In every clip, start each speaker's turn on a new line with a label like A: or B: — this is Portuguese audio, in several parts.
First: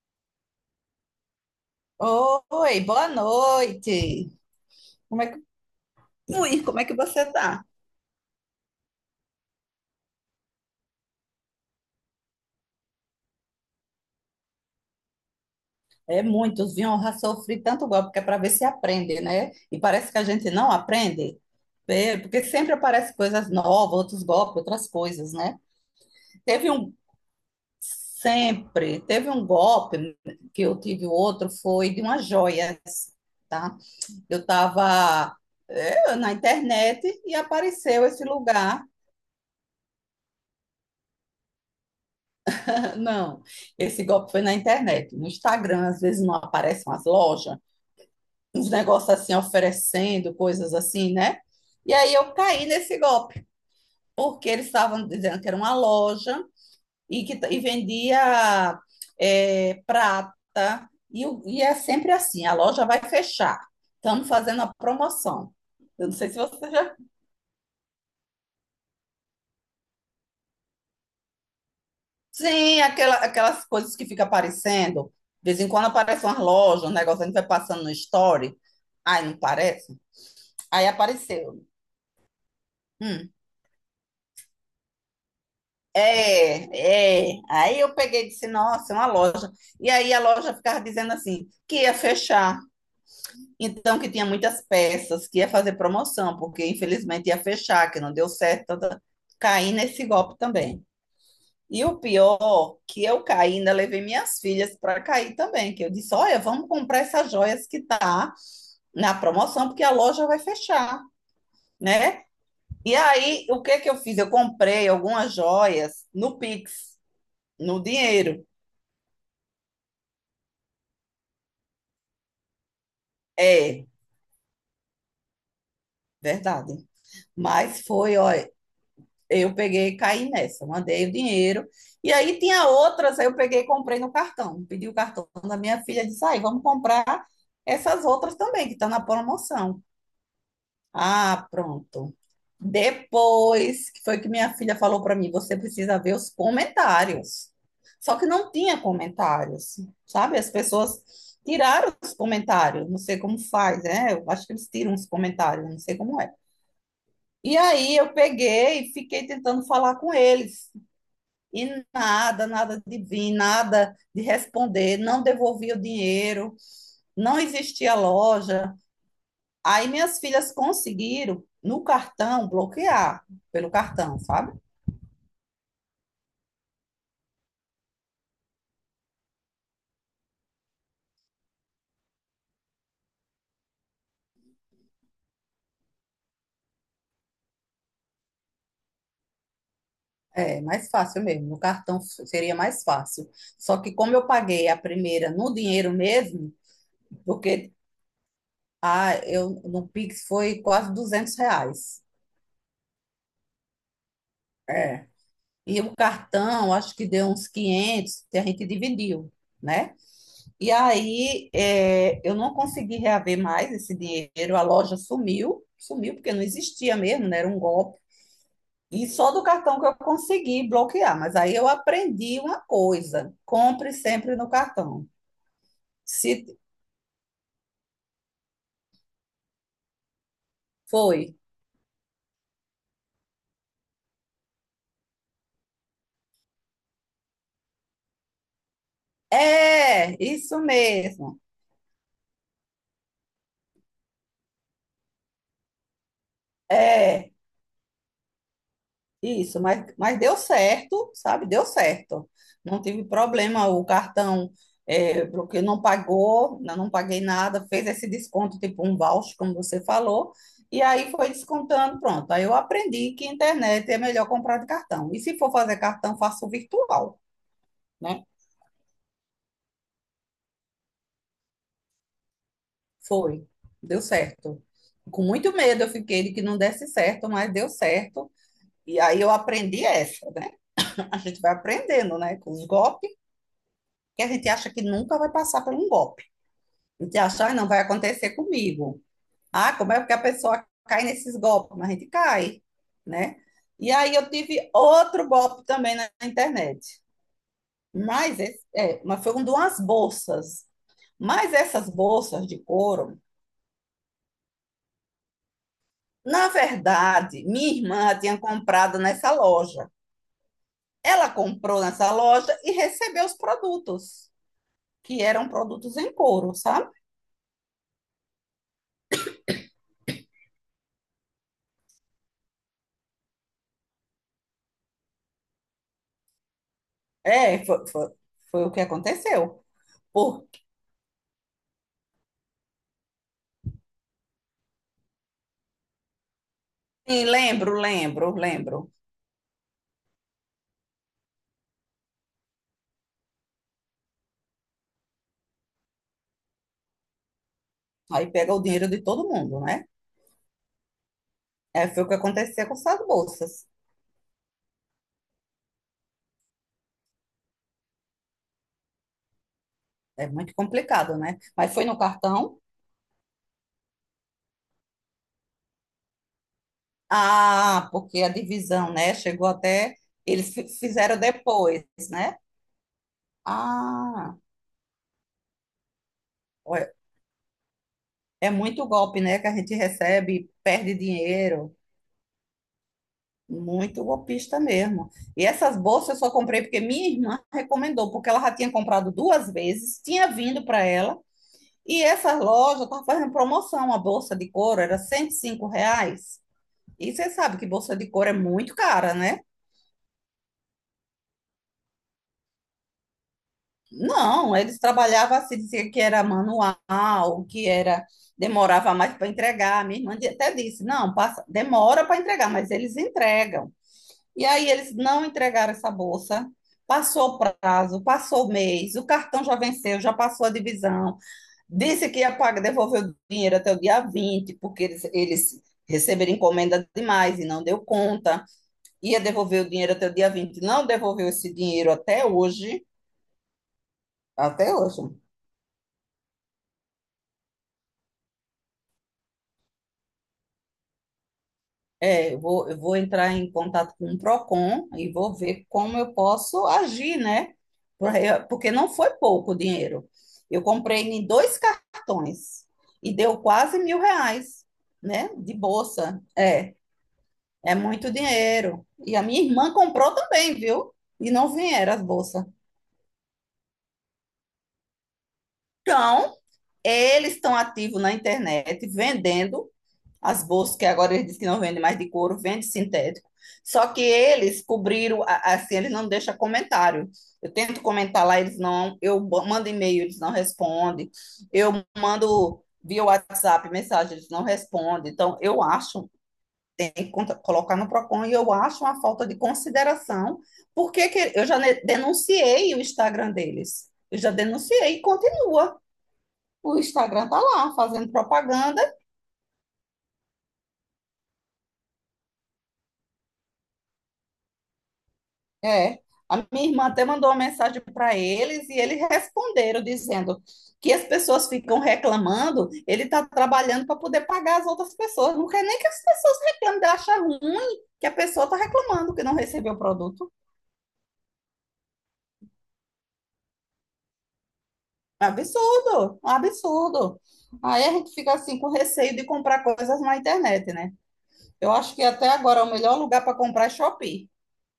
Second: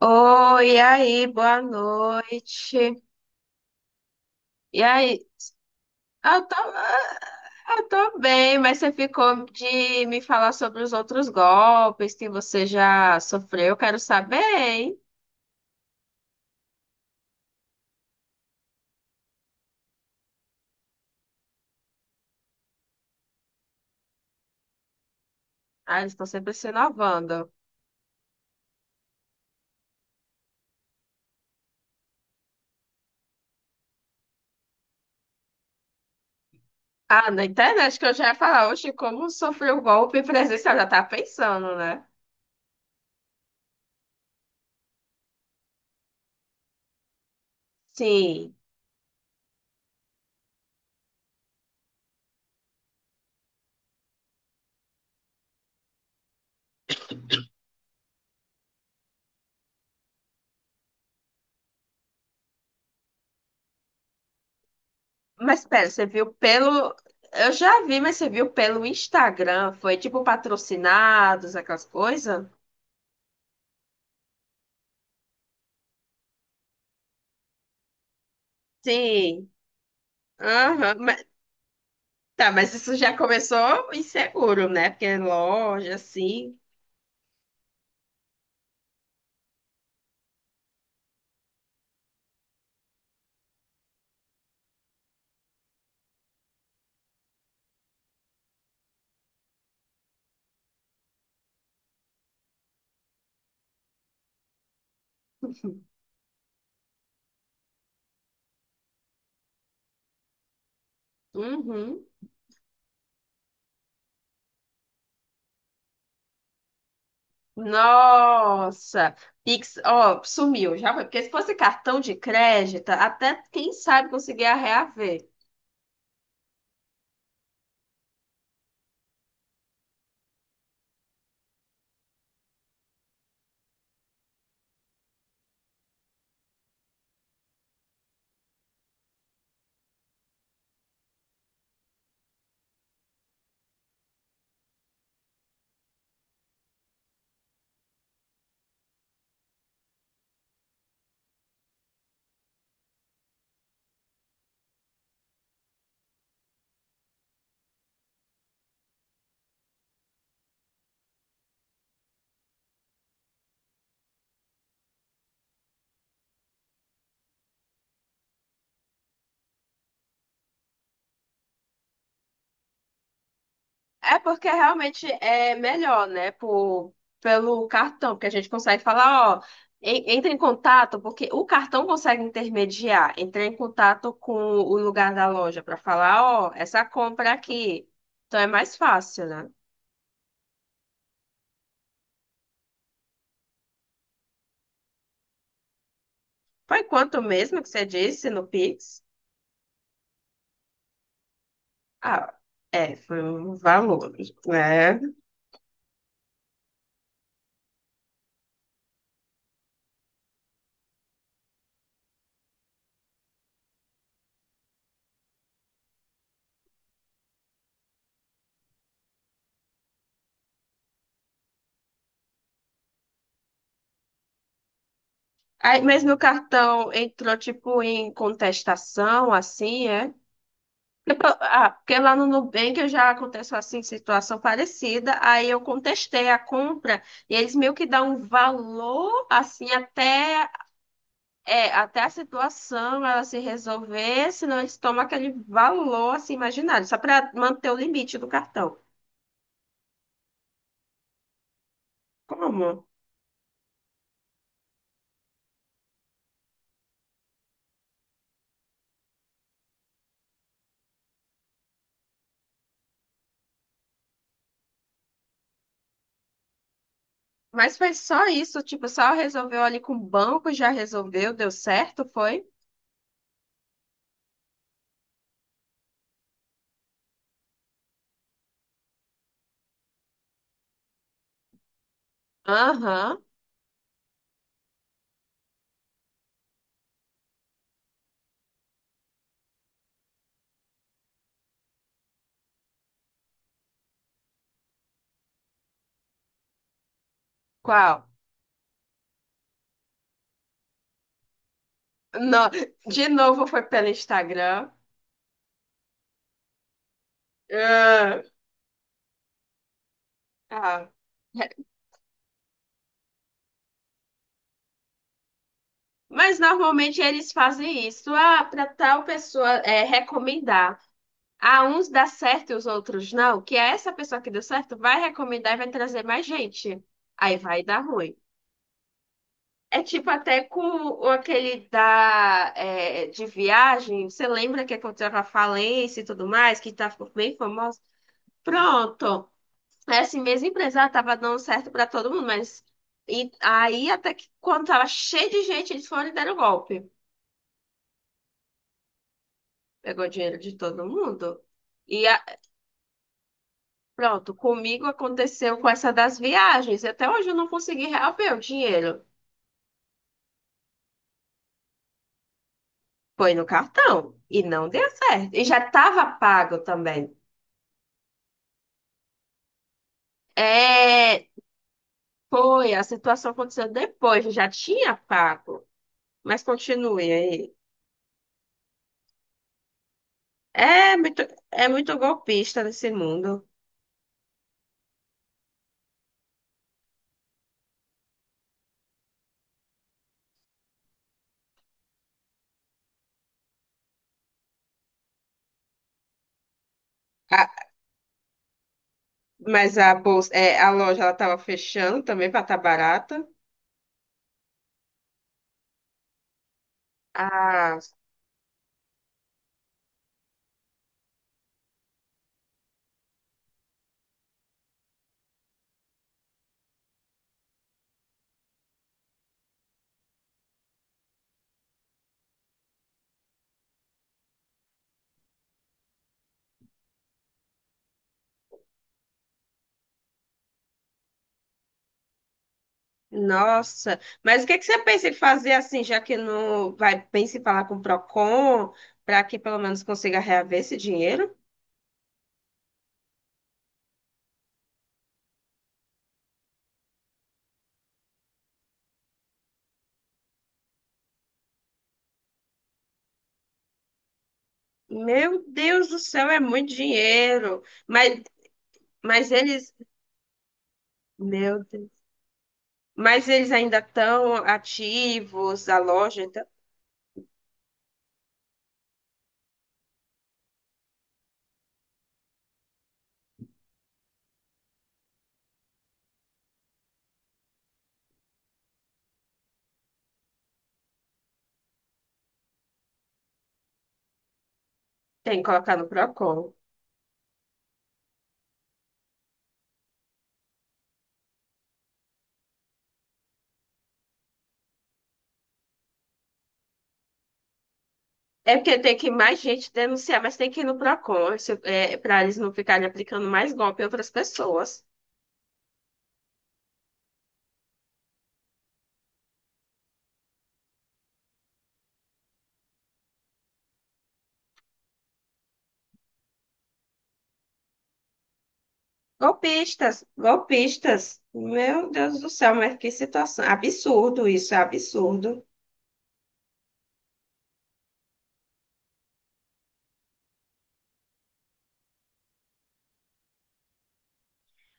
A: Oi, e aí, boa
B: Oi,
A: noite.
B: boa noite.
A: E aí,
B: Como é que,
A: eu tô,
B: como é que você tá?
A: eu tô bem, mas você ficou de me falar sobre os outros golpes que você já sofreu. Eu quero saber, hein?
B: É muitos, viu? Eu já sofri tanto golpe que é para ver se aprende, né? E parece que a gente não aprende, é, porque sempre aparecem coisas novas, outros golpes, outras coisas, né?
A: Ah, eles estão sempre se
B: Teve um,
A: inovando.
B: teve um golpe que eu tive outro, foi de umas joias, tá? Eu tava, é, na internet
A: Ah,
B: e
A: na internet
B: apareceu
A: que eu
B: esse
A: já ia falar,
B: lugar.
A: hoje como sofreu o golpe presencial, já tá pensando, né?
B: Não, esse golpe foi na internet. No Instagram, às vezes não aparecem umas lojas,
A: Sim.
B: uns negócios assim oferecendo coisas assim, né? E aí eu caí nesse golpe, porque eles estavam dizendo que era uma loja e e vendia, é, prata, e é sempre assim: a loja vai fechar, estamos fazendo a promoção.
A: Mas pera, você
B: Eu não sei
A: viu
B: se você
A: pelo.
B: já.
A: Eu já vi, mas você viu pelo Instagram? Foi tipo patrocinados, aquelas coisas?
B: Sim, aquelas coisas que fica aparecendo. De vez em quando aparece uma loja, um negócio, a gente vai passando no story. Ai, não
A: Sim.
B: parece? Aí
A: Aham.
B: apareceu.
A: Tá, mas isso já
B: Hum.
A: começou inseguro, né? Porque é loja, assim.
B: É, é. Aí eu peguei e disse, nossa, é uma loja. E aí a loja ficava dizendo assim, que ia fechar. Então, que tinha muitas peças, que ia fazer promoção, porque infelizmente ia fechar, que não deu certo. Tá, tá. Caí nesse golpe também. E o pior, que eu caí, ainda levei minhas filhas para cair também, que eu disse, olha, vamos comprar essas joias que tá na promoção, porque a loja vai fechar,
A: Uhum.
B: né? E aí, o que que eu fiz? Eu comprei algumas joias no Pix, no dinheiro.
A: Nossa! Pix, ó, sumiu, já foi. Porque se fosse cartão de crédito, até quem
B: É,
A: sabe conseguia reaver.
B: verdade. Mas foi, olha, eu peguei e caí nessa, mandei o dinheiro. E aí tinha outras, aí eu peguei e comprei no cartão. Pedi o cartão da minha filha, disse, aí, vamos comprar essas outras também, que tá na promoção. Ah, pronto. Depois que foi que minha filha falou para mim, você precisa ver os comentários. Só que não tinha comentários, sabe? As pessoas tiraram os comentários, não sei como faz, né? Eu acho que eles tiram os comentários, não sei como é. E aí eu peguei e fiquei tentando falar com eles. E nada, nada de vir, nada de responder, não devolvia o dinheiro, não existia loja. Aí minhas filhas conseguiram no cartão bloquear, pelo
A: É
B: cartão,
A: porque
B: sabe?
A: realmente é melhor, né? Por, pelo cartão, porque a gente consegue falar, ó, entra em contato, porque o cartão consegue intermediar, entrar em contato com o lugar da loja para falar, ó, essa compra aqui. Então é mais fácil, né?
B: É mais fácil mesmo, no cartão seria mais fácil. Só que como eu paguei a primeira no dinheiro mesmo,
A: Foi quanto mesmo que
B: porque
A: você disse no Pix?
B: ah, eu, no Pix foi quase 200 reais.
A: Ah, é, foi um valor, né?
B: É. E o cartão, acho que deu uns 500, que a gente dividiu, né? E aí é, eu não consegui reaver mais esse dinheiro, a loja sumiu, sumiu porque não existia mesmo, né? Era um golpe. E só do cartão que eu consegui bloquear. Mas aí eu aprendi uma coisa: compre sempre no cartão.
A: Aí, mas meu
B: Se
A: cartão entrou, tipo, em contestação, assim, é? Porque
B: foi.
A: ah, porque lá no Nubank eu já aconteceu, assim, situação parecida, aí eu contestei a compra e eles meio que dão um valor, assim,
B: É,
A: até,
B: isso mesmo.
A: é, até a situação ela se resolver, senão eles tomam aquele valor, assim, imaginário, só para
B: É,
A: manter o limite do cartão.
B: isso. Mas deu certo, sabe? Deu certo. Não
A: Como?
B: tive problema. O cartão é, porque não pagou, não paguei nada, fez esse desconto, tipo um voucher, como você falou. E aí foi descontando, pronto. Aí eu aprendi que internet é melhor comprar de cartão. E se for fazer cartão, faço virtual.
A: Mas foi
B: Né?
A: só isso, tipo, só resolveu ali com o banco, já resolveu, deu certo, foi?
B: Foi, deu certo. Com muito medo eu fiquei de que não desse certo, mas deu certo. E aí eu aprendi essa, né? A gente vai aprendendo, né? Com os golpes,
A: Aham.
B: que a gente acha que nunca vai passar por um golpe. A gente acha, ah, não vai acontecer comigo. Ah, como é que a pessoa cai nesses golpes? Mas a gente cai, né? E aí eu tive outro golpe também na internet.
A: Qual?
B: Mas, esse, é, mas foi um de umas bolsas. Mas essas bolsas
A: No...
B: de
A: De
B: couro.
A: novo foi pelo Instagram.
B: Na verdade, minha irmã
A: Ah,
B: tinha comprado nessa loja.
A: ah.
B: Ela comprou nessa loja e recebeu os produtos, que eram produtos em
A: Mas
B: couro, sabe?
A: normalmente eles fazem isso, ah, para tal pessoa é, recomendar. Ah, uns dá certo e os outros não, que é essa pessoa que deu certo vai recomendar e vai trazer mais gente. Aí vai
B: É,
A: dar
B: foi, foi,
A: ruim.
B: foi o que aconteceu.
A: É tipo até com
B: Porque,
A: aquele da, é, de viagem, você lembra que aconteceu com a falência e tudo mais, que tá, ficou
B: sim,
A: bem famosa?
B: lembro.
A: Pronto, essa mesma empresa ela tava dando certo para todo mundo, mas e, aí até que quando tava cheio de gente, eles foram e deram golpe.
B: Aí pega o dinheiro de todo mundo, né?
A: Pegou dinheiro de todo mundo.
B: É, foi
A: E
B: o que aconteceu com essas bolsas.
A: pronto, comigo aconteceu com essa das viagens. Até hoje eu não consegui reaver o dinheiro.
B: É muito complicado, né? Mas foi no cartão.
A: Foi no cartão e não deu certo. E já estava pago também.
B: Ah, porque a divisão, né? Chegou até. Eles fizeram
A: É,
B: depois, né?
A: foi, a situação aconteceu depois, eu
B: Ah.
A: já tinha pago. Mas continue aí.
B: É muito golpe, né, que a gente recebe, perde
A: É muito, é
B: dinheiro.
A: muito golpista nesse mundo.
B: Muito golpista mesmo. E essas bolsas eu só comprei porque minha irmã recomendou, porque ela já tinha comprado duas vezes, tinha vindo para ela, e essa loja estavam fazendo promoção. A bolsa de couro era 105 reais. E você
A: Ah,
B: sabe que bolsa de couro é muito cara, né?
A: mas a bolsa, é, a loja ela estava fechando também para estar barata.
B: Não, eles trabalhavam assim, dizia que era manual, que
A: Ah,
B: era demorava mais para entregar. Minha irmã até disse: não, passa, demora para entregar, mas eles entregam. E aí eles não entregaram essa bolsa. Passou o prazo, passou o mês, o cartão já venceu, já passou a divisão. Disse que ia pagar, devolver o dinheiro até o dia 20 porque eles receberam encomenda demais e não deu conta. Ia devolver o dinheiro até o dia vinte, não devolveu esse dinheiro até hoje.
A: nossa. Mas o que que
B: Até
A: você
B: hoje.
A: pensa em fazer assim, já que não vai, pensa em falar com o Procon, para que pelo menos consiga reaver esse dinheiro?
B: É, eu vou entrar em contato com o Procon e vou ver como eu posso agir, né? Porque não foi pouco o dinheiro. Eu comprei em dois cartões e deu quase mil reais, né?
A: Meu
B: De
A: Deus do
B: bolsa.
A: céu, é muito
B: É,
A: dinheiro.
B: é muito dinheiro. E a
A: Mas
B: minha
A: eles,
B: irmã comprou também, viu? E não
A: meu Deus.
B: vieram as bolsas.
A: Mas eles ainda estão ativos, a loja,
B: Então,
A: então
B: eles estão ativos na internet vendendo. As bolsas que agora eles dizem que não vendem mais de couro, vende sintético. Só que eles cobriram, assim, eles não deixam comentário. Eu tento comentar lá, eles não, eu mando e-mail, eles não respondem. Eu mando via WhatsApp mensagem, eles não respondem.
A: tem
B: Então,
A: que
B: eu
A: colocar no
B: acho,
A: Procon.
B: tem que colocar no Procon, e eu acho uma falta de consideração, porque que- eu já denunciei o Instagram deles. Eu já denunciei e continua. O Instagram tá lá, fazendo
A: É porque
B: propaganda.
A: tem que mais gente denunciar, mas tem que ir no Procon, para eles não ficarem aplicando mais golpe a outras pessoas.
B: É, a minha irmã até mandou uma mensagem para eles e eles responderam dizendo que as pessoas ficam reclamando, ele está trabalhando para poder pagar as outras pessoas. Não quer nem que as pessoas reclamem, ele acha ruim que a pessoa está reclamando que não recebeu o
A: Golpistas,
B: produto.
A: golpistas. Meu Deus do céu, mas que situação. Absurdo isso, é
B: É um
A: absurdo.
B: absurdo, é um absurdo. Aí a gente fica assim com receio de comprar coisas na internet, né? Eu acho que até agora é o melhor lugar para comprar é Shopee,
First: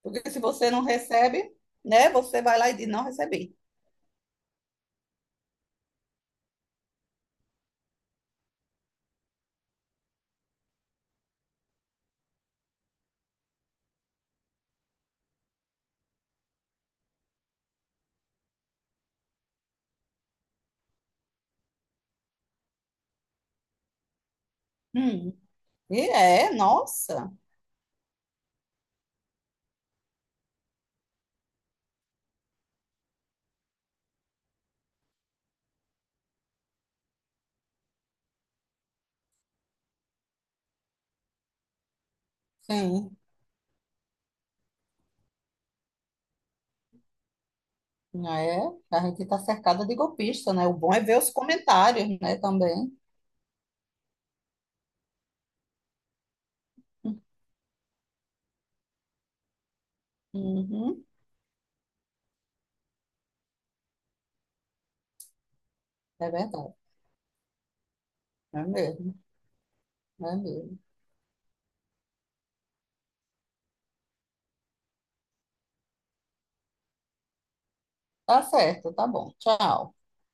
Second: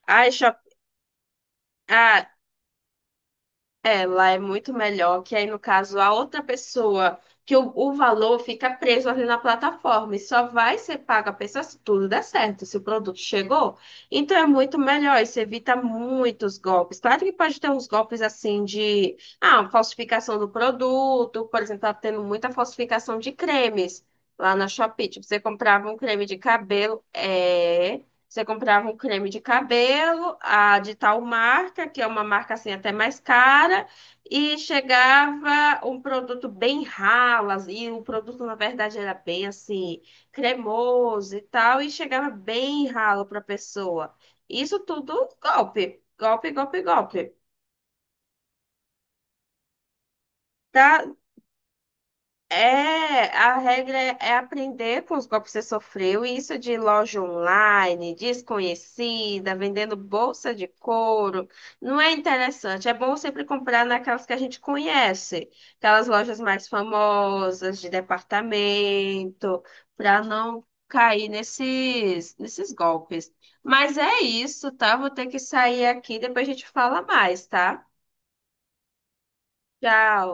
B: porque
A: Ai,
B: se
A: Shop...
B: você não recebe, né, você vai lá e diz não recebi.
A: Ela é muito melhor que aí, no caso, a outra pessoa, que o valor fica preso ali na plataforma e só vai ser pago a pessoa se tudo der certo, se o produto chegou. Então é muito melhor, isso evita muitos golpes. Claro que pode ter uns golpes assim de, ah, falsificação do produto, por exemplo, tá tendo muita falsificação de cremes lá na Shopee. Tipo,
B: Hum.
A: você comprava um
B: E
A: creme de
B: é,
A: cabelo,
B: nossa.
A: é, você comprava um creme de cabelo, a de tal marca, que é uma marca assim até mais cara, e chegava um produto bem ralo, e o produto na verdade era bem assim, cremoso e tal, e chegava bem
B: Sim,
A: ralo para a pessoa. Isso tudo golpe, golpe, golpe, golpe.
B: é. A gente está cercada de golpista, né? O bom é
A: Tá?
B: ver os comentários, né, também.
A: É, a regra é aprender com os golpes que você sofreu, e isso de loja online, desconhecida, vendendo bolsa de
B: Uhum,
A: couro, não é interessante. É bom sempre comprar naquelas que a gente conhece, aquelas
B: é
A: lojas mais
B: verdade,
A: famosas de
B: é mesmo,
A: departamento, para
B: é
A: não
B: mesmo.
A: cair nesses golpes. Mas é isso, tá? Vou ter que sair aqui, depois a gente fala mais, tá?
B: Tá certo, tá bom. Tchau.
A: Tchau.